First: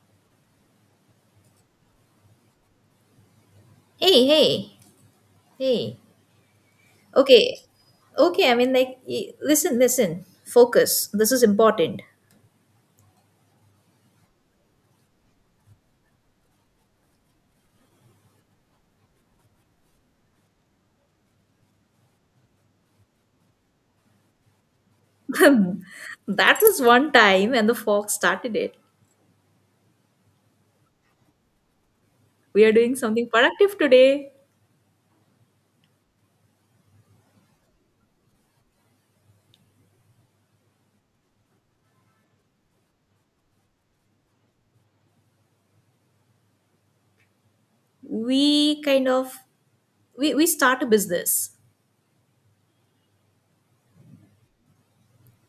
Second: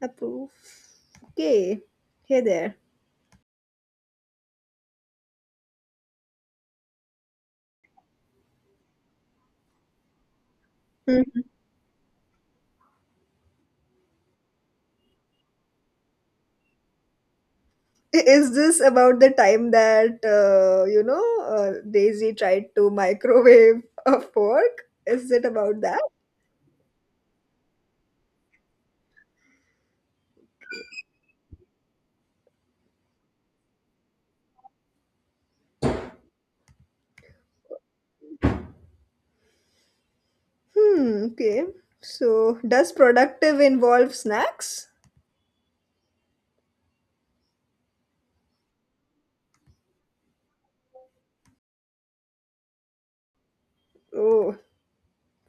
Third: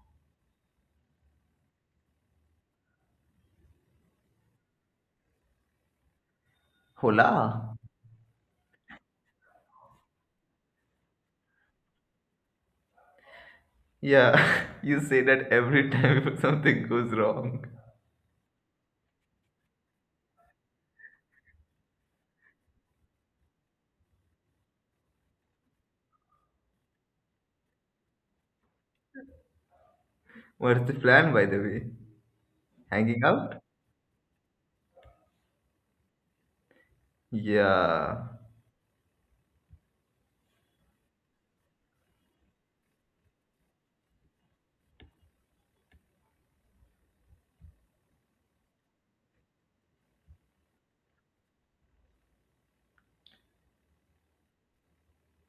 Approve. Okay. Hey there. Hey, hey, hey. Okay, Hola. okay. Listen, listen. Focus. This Hmm. is important. Yeah, you say that every time if something goes wrong. Is this about the time that, Daisy tried to microwave a fork? Is it about that? That was one time, and the fox started it. What's the plan, by the way? We are doing Hanging something out? productive today. Yeah. Hmm. Okay. So, does productive involve snacks? We kind of we start a business. Oh,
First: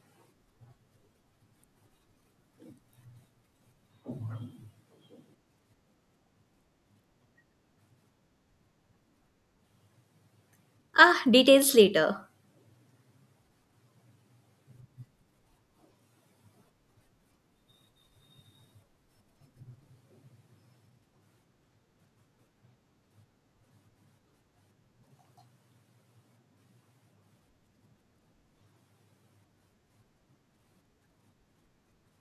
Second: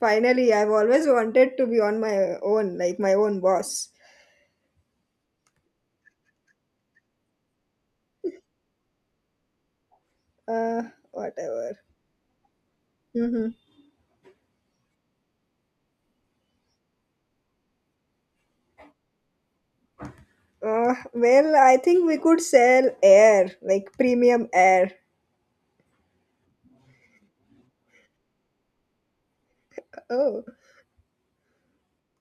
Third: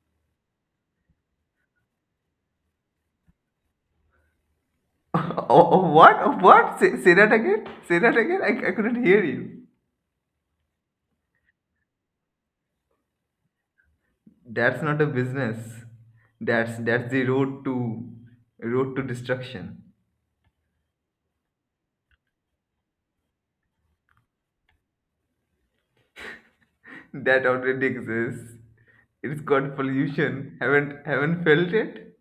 finally, I've always wanted to be on my own, like my own boss. Oh, what? Oh, what? Say that again. Say that again. I couldn't hear you. Uh, Ah, details Whatever. later. Mm-hmm. That's not a business. That's the road to destruction. Well, I think we could sell air, like premium air. That already exists. It's called Oh. pollution. Haven't felt it?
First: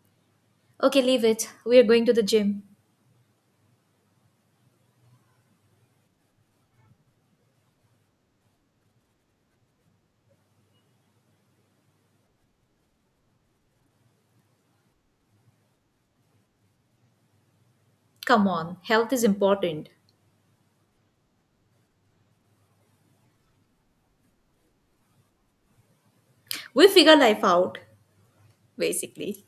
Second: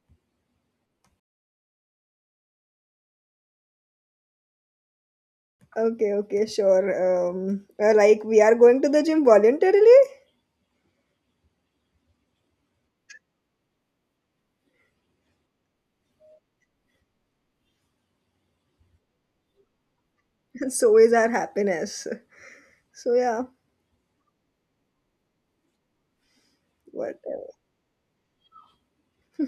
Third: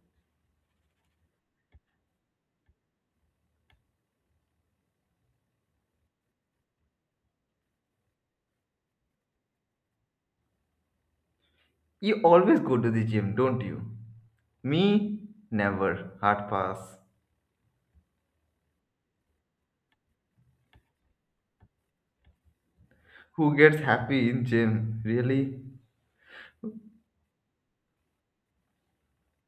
Okay, leave it. We are going to the gym. Okay, okay, sure. Like we are going to the gym voluntarily, You always go to the gym, don't you? Me, never. Hard pass. Come on, health is important. so is our happiness. So yeah, Who gets happy in gym? Really? We figure life whatever. out, basically.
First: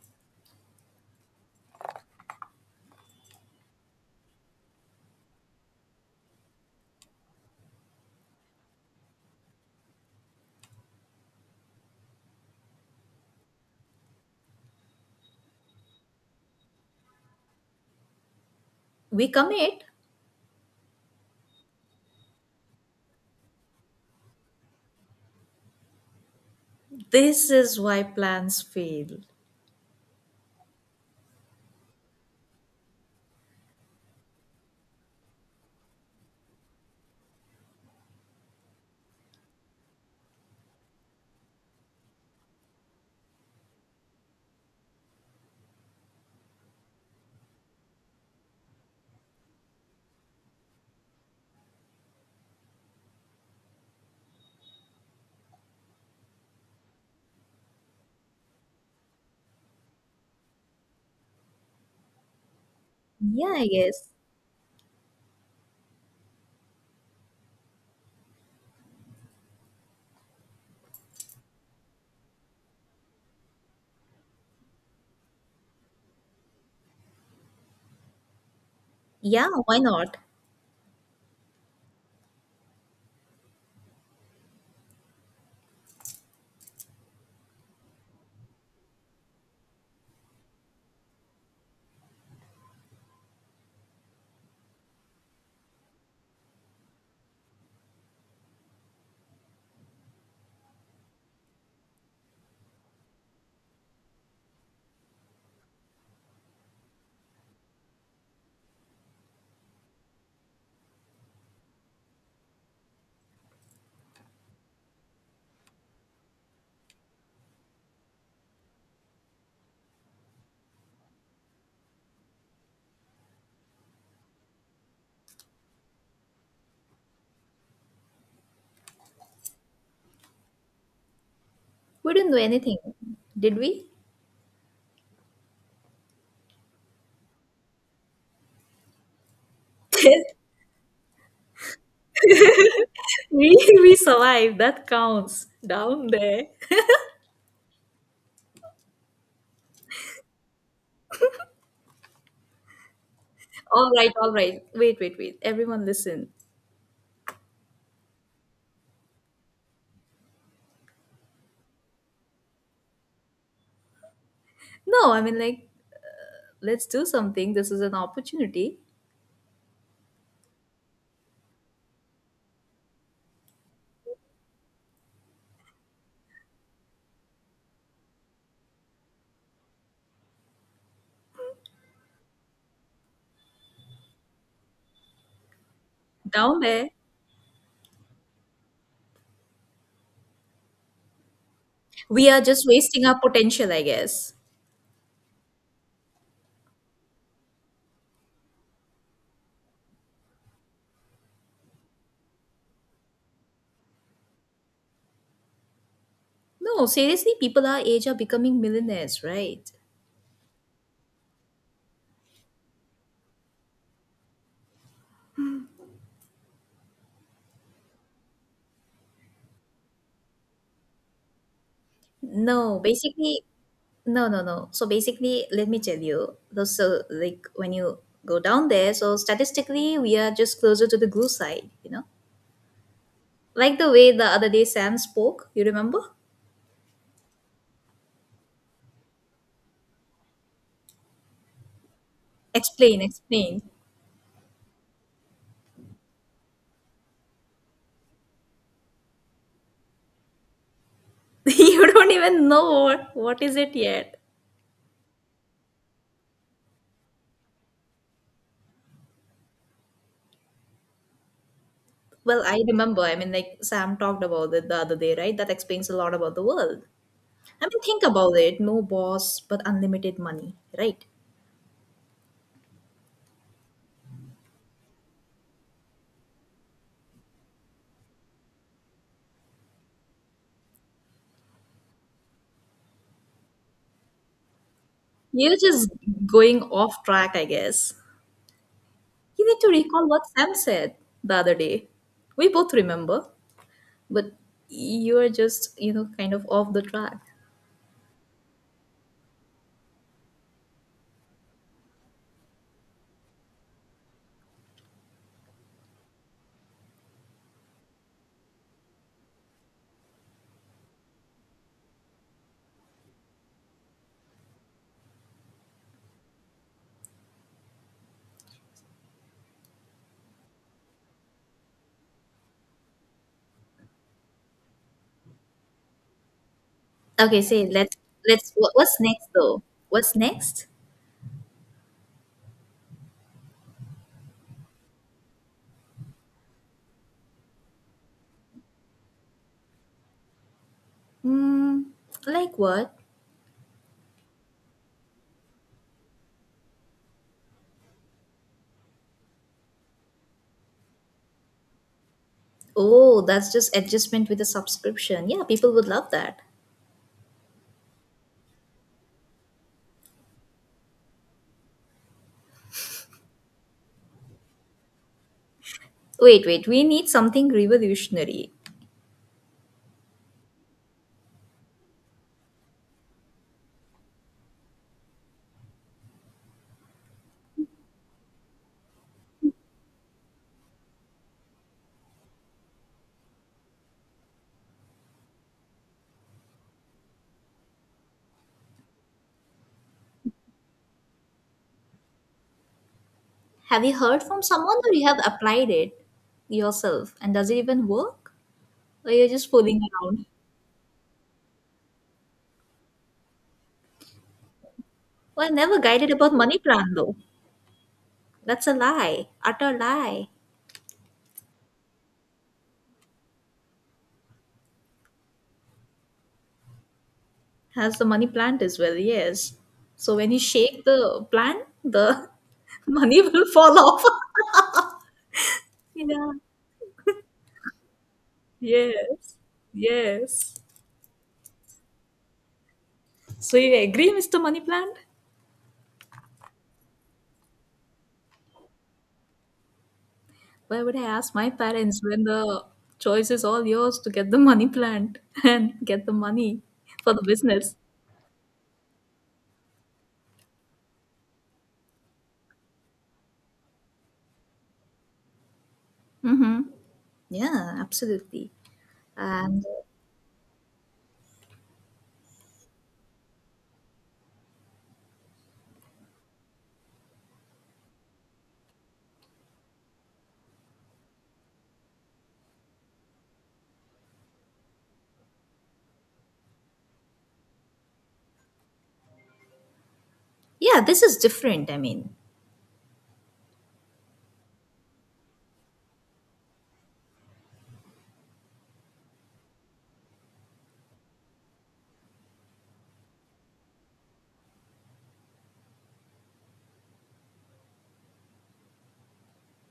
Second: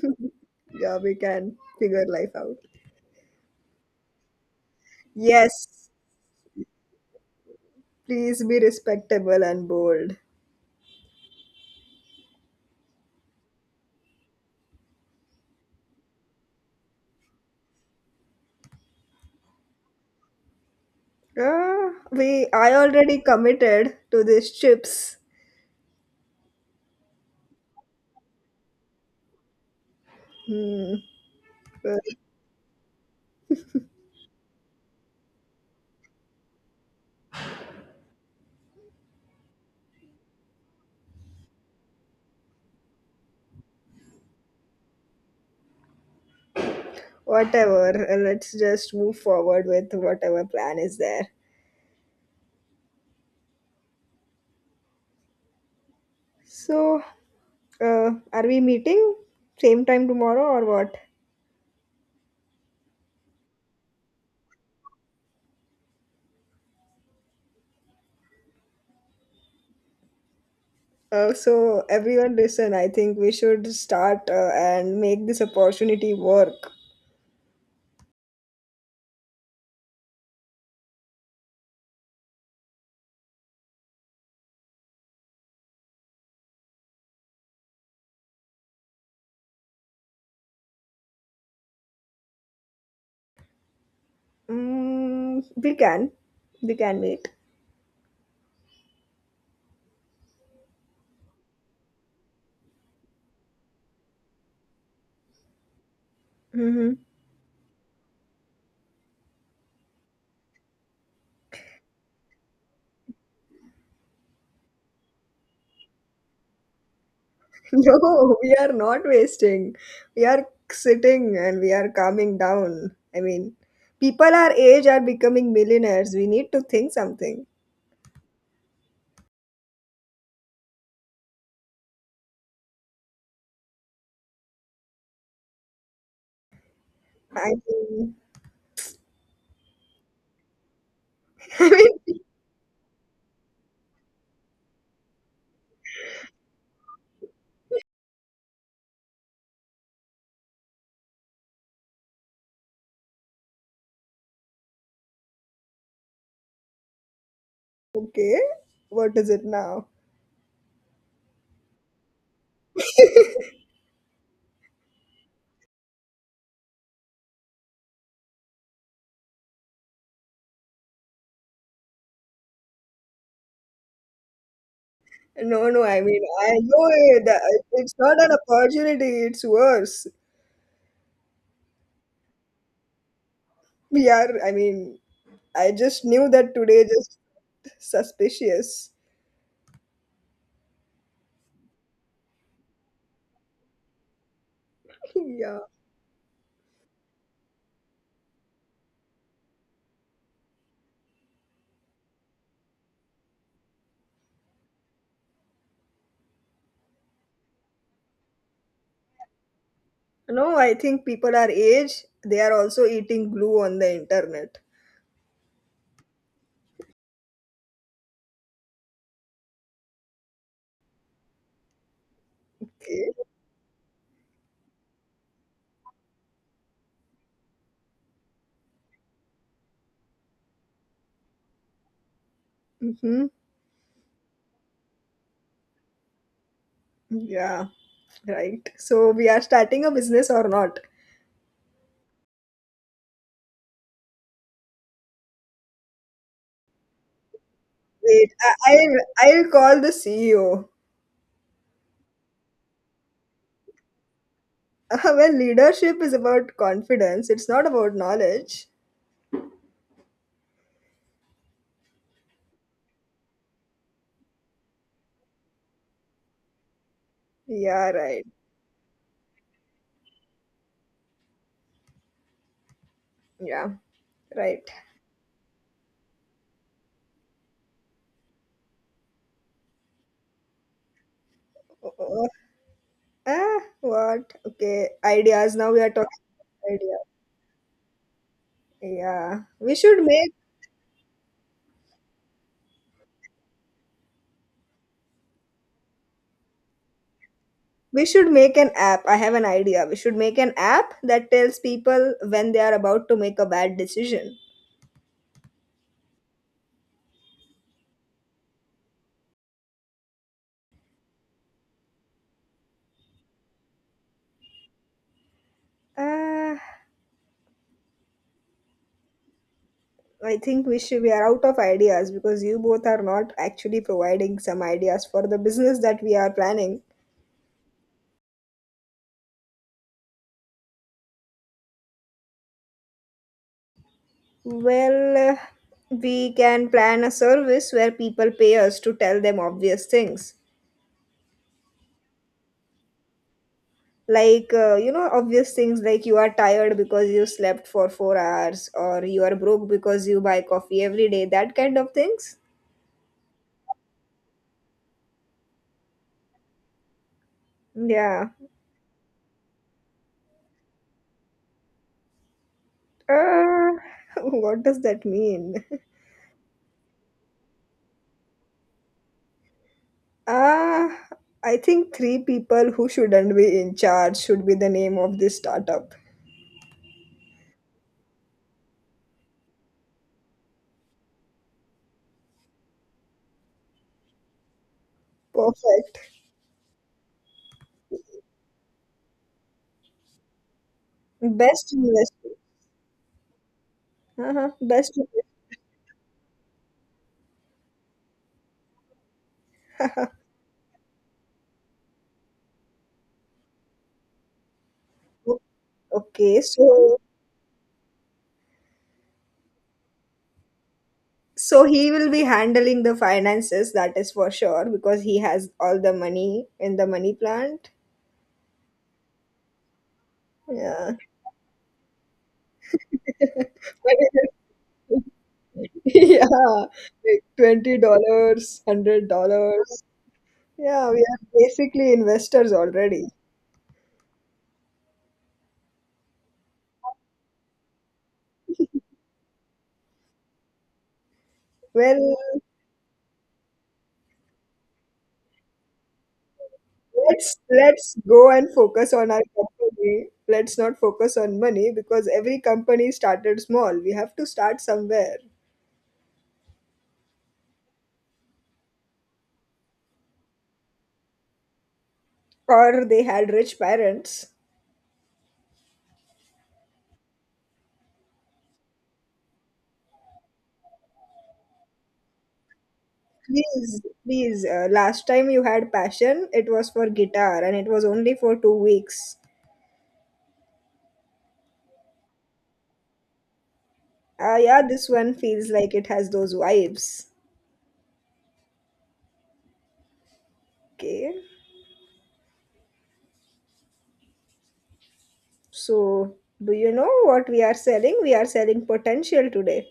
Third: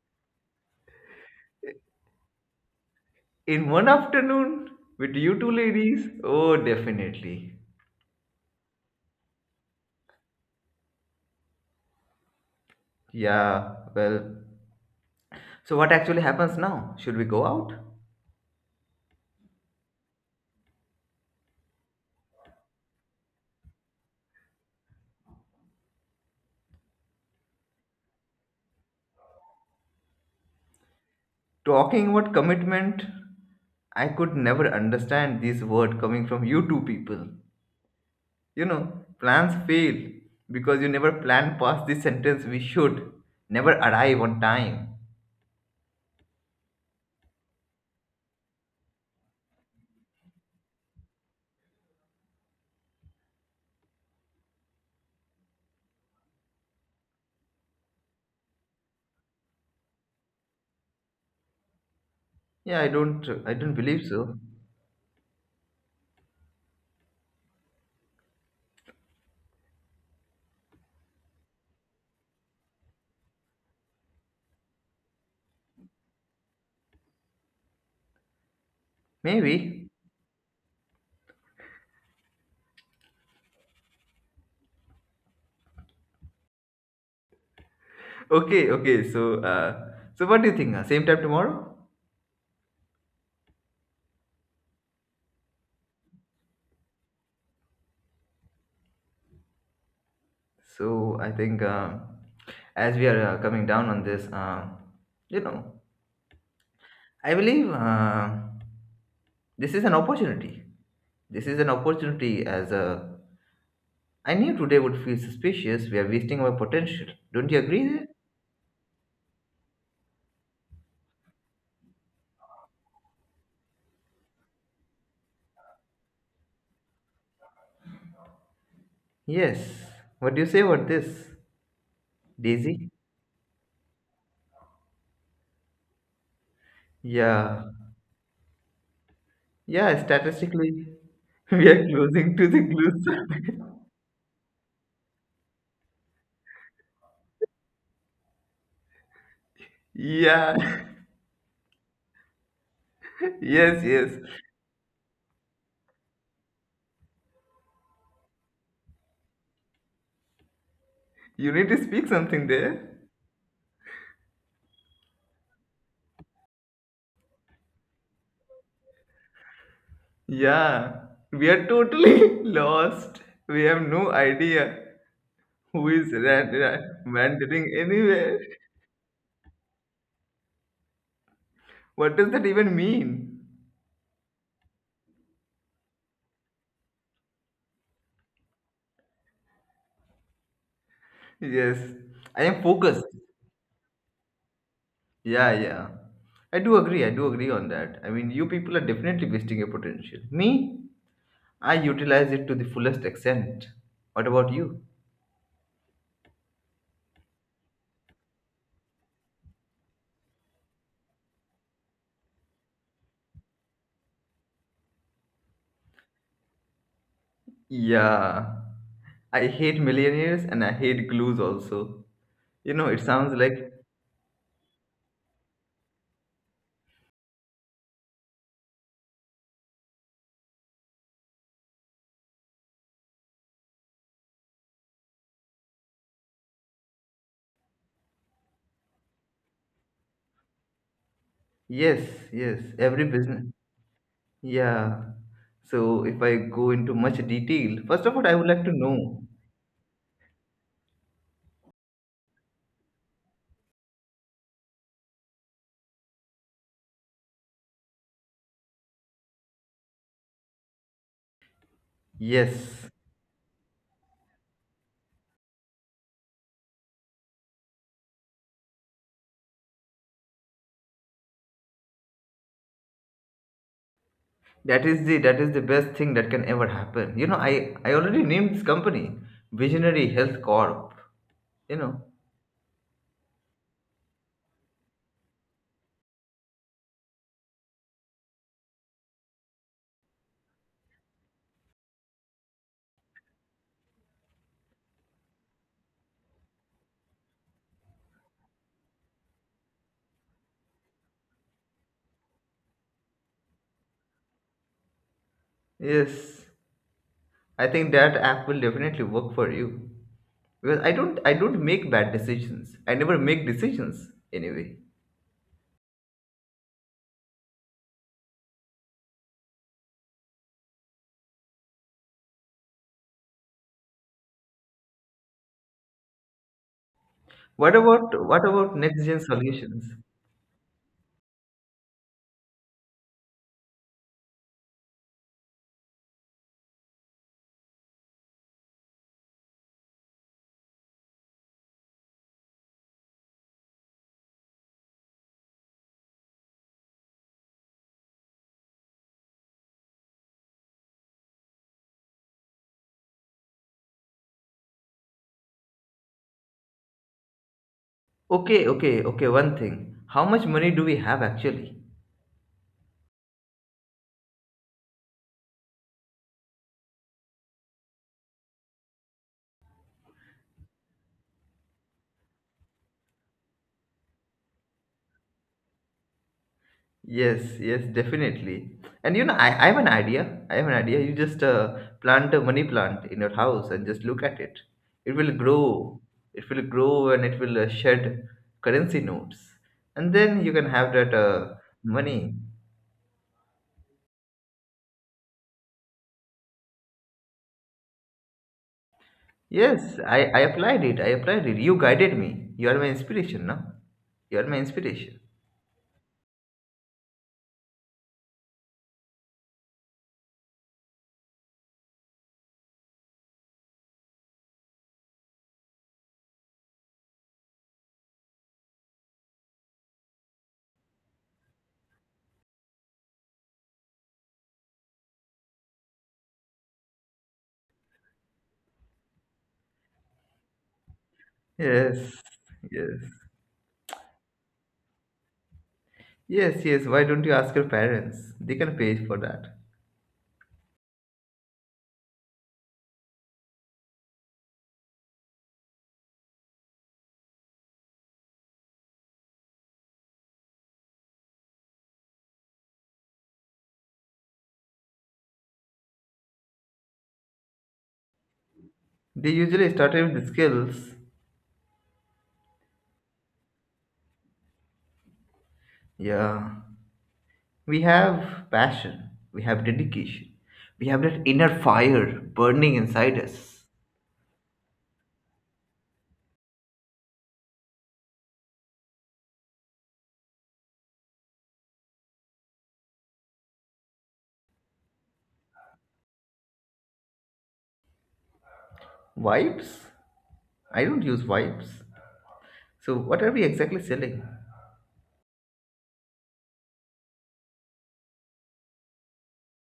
Yeah, we can figure life out. In one afternoon? With you two Yes, ladies? Oh, definitely. please be respectable and bold. Yeah, well. So, what actually happens now? Should we go out? We commit. We I already committed to these chips. This is why plans fail. Hmm. uh, Talking about commitment, I could never understand this word coming from you two people. You know, plans fail because you never plan past this sentence we should never arrive on time. Whatever. Let's just move forward with whatever plan is there. So, are we meeting same time tomorrow or what? Yeah, I don't I Yeah, I don't believe guess. so. So everyone listen, I think we should start and make this opportunity work. Yeah, why Maybe. not? Okay. So, so what do you think? Same time tomorrow? Mm, we can. We can wait. So I think as we are coming down on this, you know, Hmm. I believe this is an opportunity. This is an opportunity. As a, I knew today would feel suspicious. We are wasting our potential. Don't you agree? There? No, we are not wasting. We are sitting and we are calming down. I mean, people our age are becoming millionaires. We need to think something. Yes. What do you say about this, We didn't do anything, Daisy? did we? I Yeah, mean, yeah. Statistically, we I are mean, closing to the we glue. we survived. That counts down there. yeah. yes, All yes. right, all right. Wait. Everyone listen. okay, what is it now? You need to speak something there. No, I mean, like, Let's do something. This is an opportunity. Yeah, we are totally lost. We have no idea No, no, who I is mean, I know it. wandering It's not an anywhere. opportunity, it's worse. What does that even mean? We are, I mean, I just knew that Down today there, just suspicious. Yes, we are I am just focused. wasting our potential, I guess. Yeah, Yeah. yeah. I do agree. I do agree on that. I mean, you people are definitely wasting your potential. Me, I utilize it to the fullest extent. What about you? No, seriously, people our age are becoming millionaires, right? No, I think people our age, they are also eating glue on the internet. Yeah. I hate millionaires and I hate glues also. You No, know, it Okay. sounds basically, like no. So basically, let me tell you. So like when you go down there, so statistically, we are just closer to the glue side, you know. Mm-hmm. Like the way the other day Sam spoke, you remember? Yeah, right. So we are starting a business or not? yes, yes, Explain, every business. explain. Yeah. So if I go into much detail, first of all, Wait, I would I, like to I'll, know. I'll call the CEO. You don't even know what is it yet. Well, leadership is about confidence. It's not about knowledge. Well, I Yes, remember. I mean, like Sam talked about it the other day, right? That explains a lot about the world. I mean, Yeah, think right. about it. No boss, but unlimited money, right? Yeah, right. That is the best thing that can ever happen. You know, I already named this company Visionary Health Corp. You Oh, know, oh, oh. Ah, what? Okay, ideas. You're Now we are just talking going idea. off track, I guess. Yeah, You need to we should recall what make Sam said the other day. We both remember, but you are just, you know, kind of off the track. We should make an app. I have an idea. We should make an app that tells people when they are about to make a bad decision. yes, I think that app will definitely work for you because I don't make bad decisions. I never make decisions anyway. Uh, I think we are out of ideas because you both are not actually providing some ideas for the business that we are planning. Okay, say What Let's about what what, about what's next gen next though? solutions? What's next? Well, uh, we can plan a service where people pay us to tell them obvious things. Hmm, like what? Like, obvious things like you are tired because you slept for 4 hours or you are broke because you buy coffee every day, that kind of things. Oh, that's just adjustment with a subscription. Yeah, people would love that. Yeah. Okay. One thing. How much money do we have actually? Uh, what does that mean? Wait, we need something revolutionary. Uh, I think three people who shouldn't be in charge should be the name of this startup. Yes, yes, definitely. And you know, I have an idea. I have an idea. You just plant a money plant in your house and just look at it. It will Perfect. grow. It will grow and it will shed currency notes. And then you can have that Best money. investment. Have you heard from Uh-huh. someone or Best. you have applied it yourself? And does it even work? Or you're just fooling Yes, Investment. around? I, I applied it. I applied it. You guided me. You are my inspiration, no? You are my inspiration. O- Well, I never guided about Okay, money plan so though. That's a lie, utter lie. He will be handling the finances, that is for sure, because he has all the money in the money plant. Has the money plant as well, yes. So when you shake Yeah. the plant, the money will fall But off. it is- yeah, Yeah. like $20, hundred Yes, dollars. yes. Yeah, we are basically Yes, investors yes. already. So you agree, Mr. Money Plant? Yes, yes. Why don't you ask your parents? They can pay for that. Why would I ask my parents Well, when the choice is all yours to get the money plant and get the money for the let's business? let's go and focus on our company. Let's not focus on money because every company started small. We have to start somewhere. Mm-hmm. Yeah, absolutely. They And usually started with the skills. Or they had rich parents. Yeah. We have passion, we have dedication, we have that inner fire burning inside us. Please, please. Last time you had passion, it was for guitar and it was only for 2 weeks. yeah, this is different. I mean, Ah, yeah, this one feels like it has those vibes. Vibes? I don't Okay. use vibes. So, what are we exactly selling? So, do you know what we are selling? We are selling potential today.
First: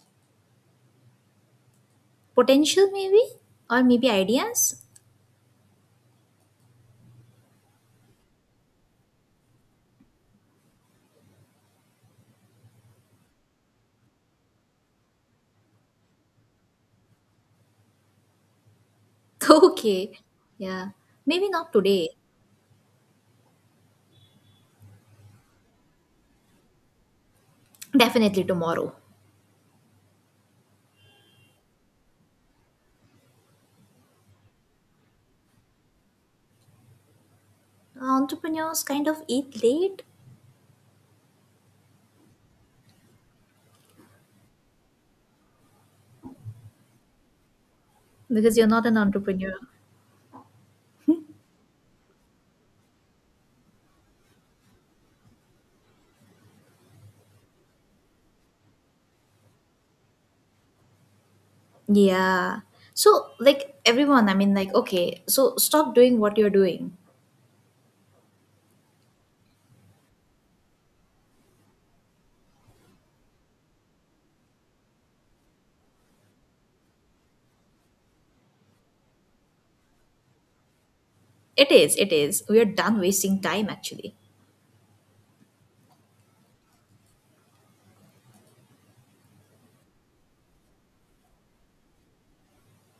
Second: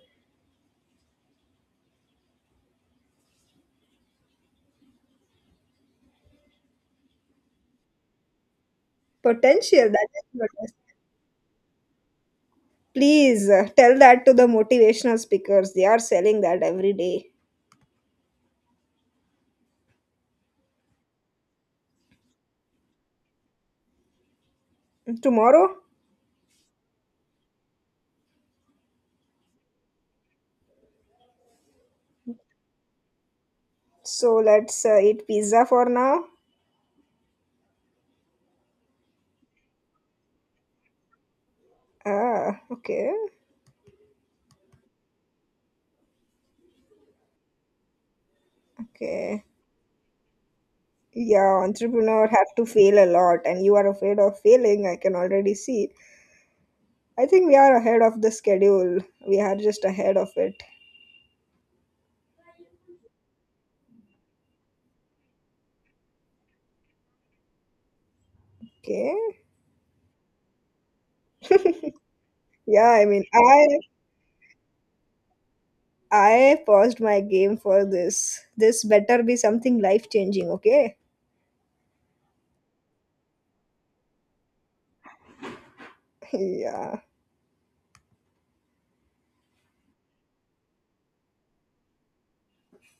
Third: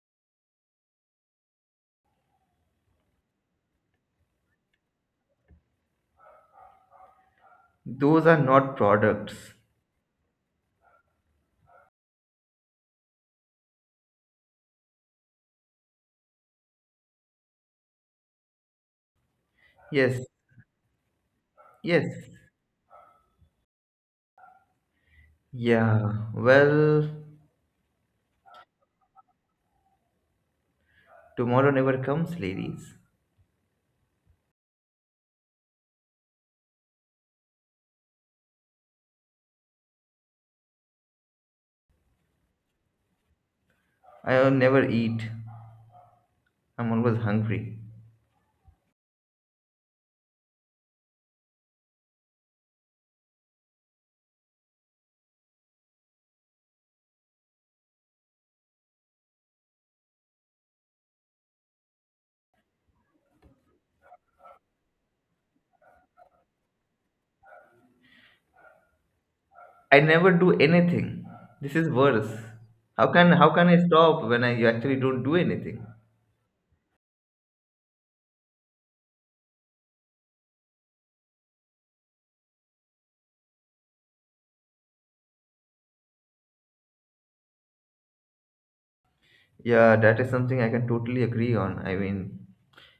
potential maybe, or maybe ideas. Those are not products. Potential, that is what I s- Please tell that to the motivational speakers. They are selling that every day. Okay. Yes, Yeah. Maybe not yes, today. Tomorrow? yeah. Well, Definitely tomorrow. tomorrow never comes, ladies. So let's eat pizza for now. Entrepreneurs kind of eat late Ah, okay. I never eat. I'm always hungry. because you're not an Okay. entrepreneur. Yeah, entrepreneur have to fail a lot and you are afraid of failing, I can already see. I think we are ahead of the schedule. We are just ahead of it. Yeah. So, like everyone, I mean, like, okay, so stop doing what you're doing. Okay. I never do anything. This is worse. Yeah, I How mean, can how I can I stop when I actually don't do anything? I paused my game for this. This better be something life changing, okay? It is, it is. We are done wasting time actually. Yeah. Yeah, that is something I can totally agree on. I mean,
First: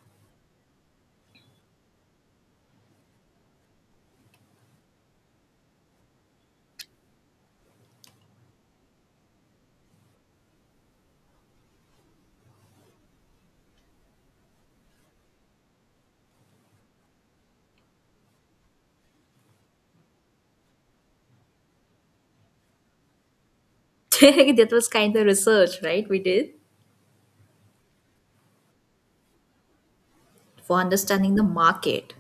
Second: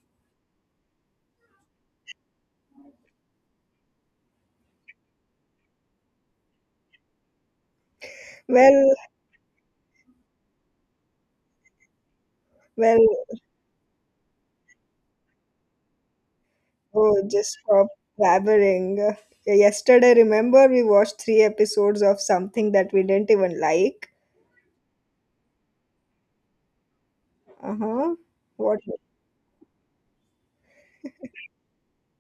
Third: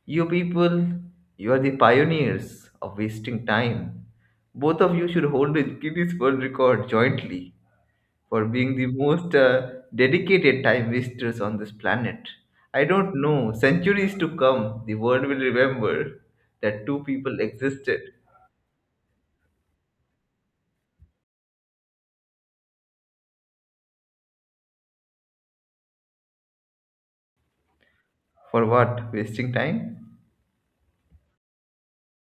you people, you are the pioneers of wasting time. Both of you should hold the Guinness World Record jointly for being the Well, most dedicated time wasters on this planet. I well, don't know, centuries to come, the world will remember that two oh, people just stop existed. blabbering. Yesterday, remember, we watched three episodes of something that we didn't even like. That was kind of research, right? We did Uh huh. For What? what? Wasting time? for understanding the market.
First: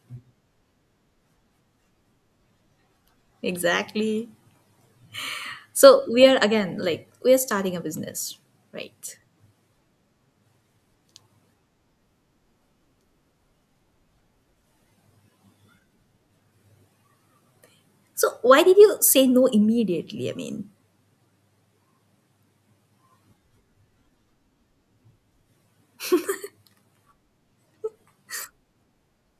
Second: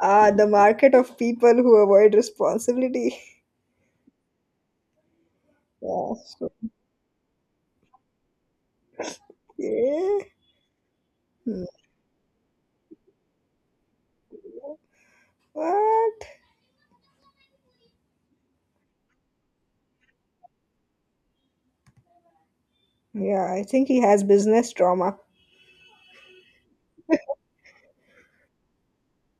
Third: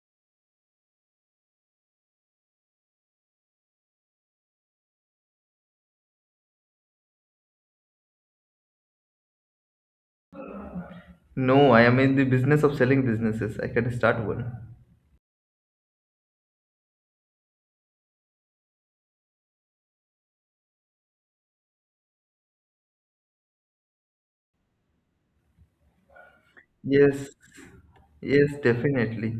Ah, the market of people who avoid responsibility. Exactly. So, Yeah. we are so- again, like, we are starting a business, right? Yeah. Hmm. No, I am in the business of selling businesses. I can start one. What? So, why did you say no immediately? I mean, Yeah, I think he has business trauma. Yes, yes, definitely.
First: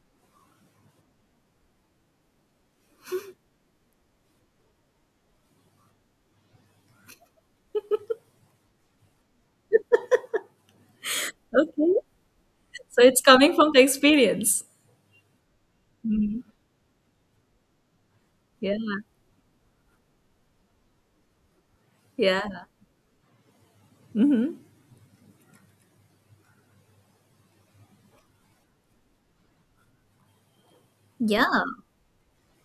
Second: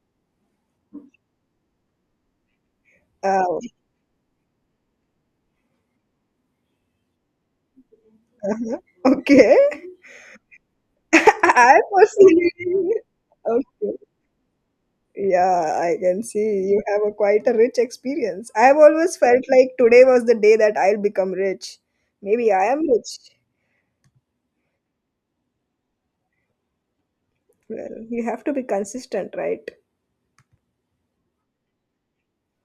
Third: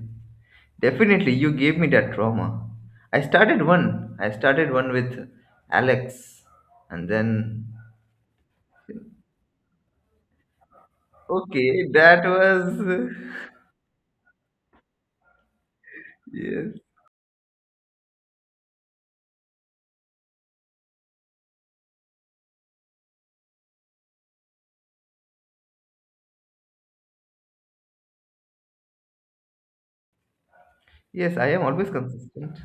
Definitely, you gave me that trauma. I Oh, started one. I started one with Alex, and then okay. I okay, okay. that personally. So was it's coming from the Okay. experience. Yeah, I can see yes, you have a quite a rich experience. I Yeah. have always felt like today was the day that I'll become rich. Maybe Yeah. I am rich. Mm-hmm. Well, you have to be consistent, right? yes. I Yeah. am always consistent.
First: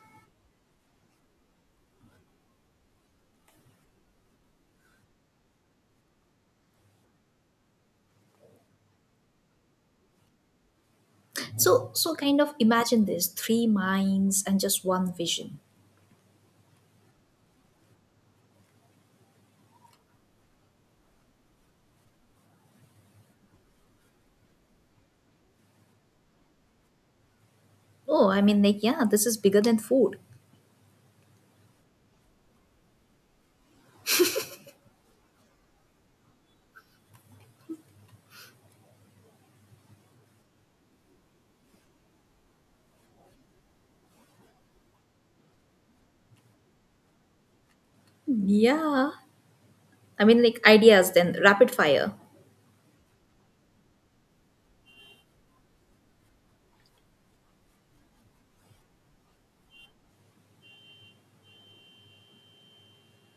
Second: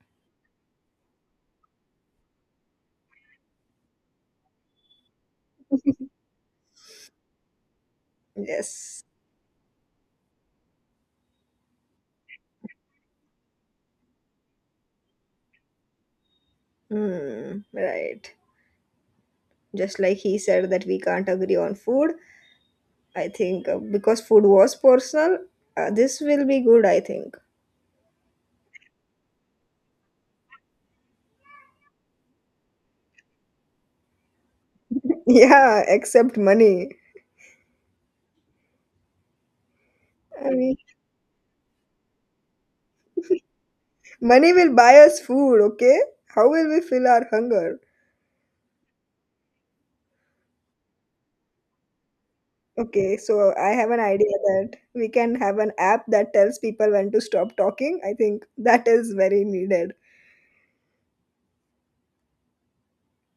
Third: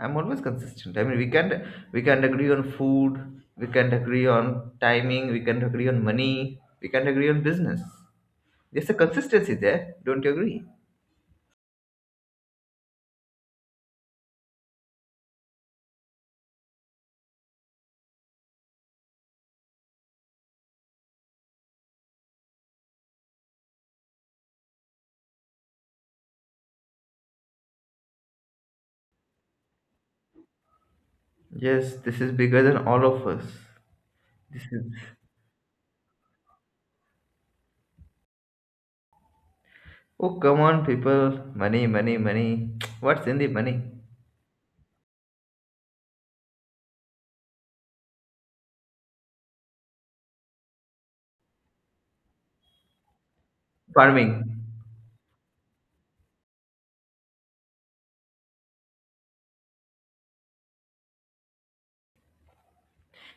I'm always consistent. I mean, we can't agree on food. We can't agree on timing. We can't agree on money. We can't agree on business. There's a Yes. consistency there. Don't you agree? So so kind of imagine this three minds and just one vision. Hmm. Right. Just like he said that we can't agree on food, I think because food was personal, this will be good, I think. Oh, I mean like yeah, this is bigger than food. Yes, this is bigger than all of us. This is Yeah, except money. oh I come mean, on, people! Money, money, money. What's in the money? money will buy us food, okay? How will we fill our hunger? Yeah. I mean like ideas then rapid fire. Okay, so I have an idea Farming. that we can have an app that tells people when to stop talking. I think that is very needed.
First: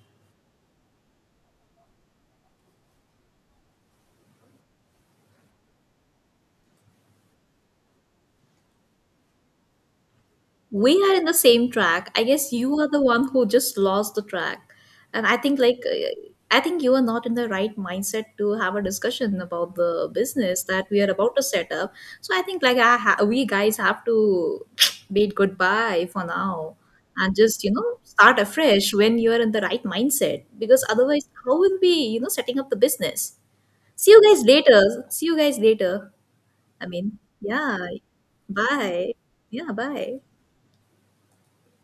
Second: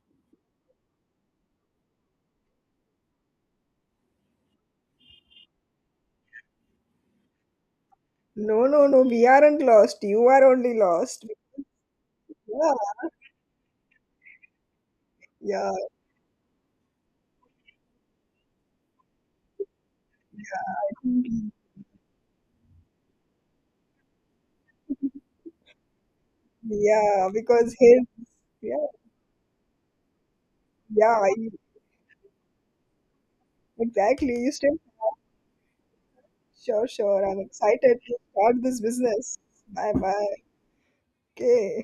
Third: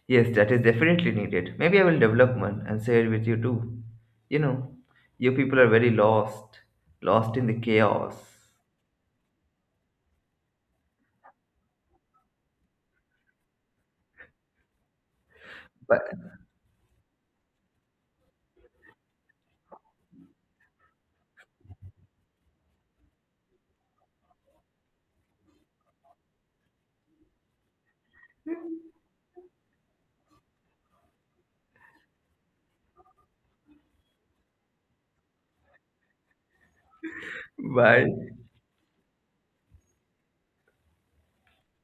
Yes, that is definitely needed. Maybe I will develop one and share with you too. You know, you people are very lost, lost in the chaos. No, no, no, we aren't lost. You are only We are lost. in the same track. I guess Yeah, you are the one who just lost the track. And I think yeah, like But I think you are not in the right mindset to have a discussion about the business that we are about to Mhm. set up. So I think like we guys have to bid goodbye for now yeah, and just, you because know, here, start yeah, afresh when you are in the right mindset because yeah, otherwise you- how will we, you know, setting up the business? See you exactly. guys You still, later. See you guys later. I Sure, mean, sure. I'm yeah. excited bye. to start this Bye. business. Yeah, Bye bye. bye. Okay.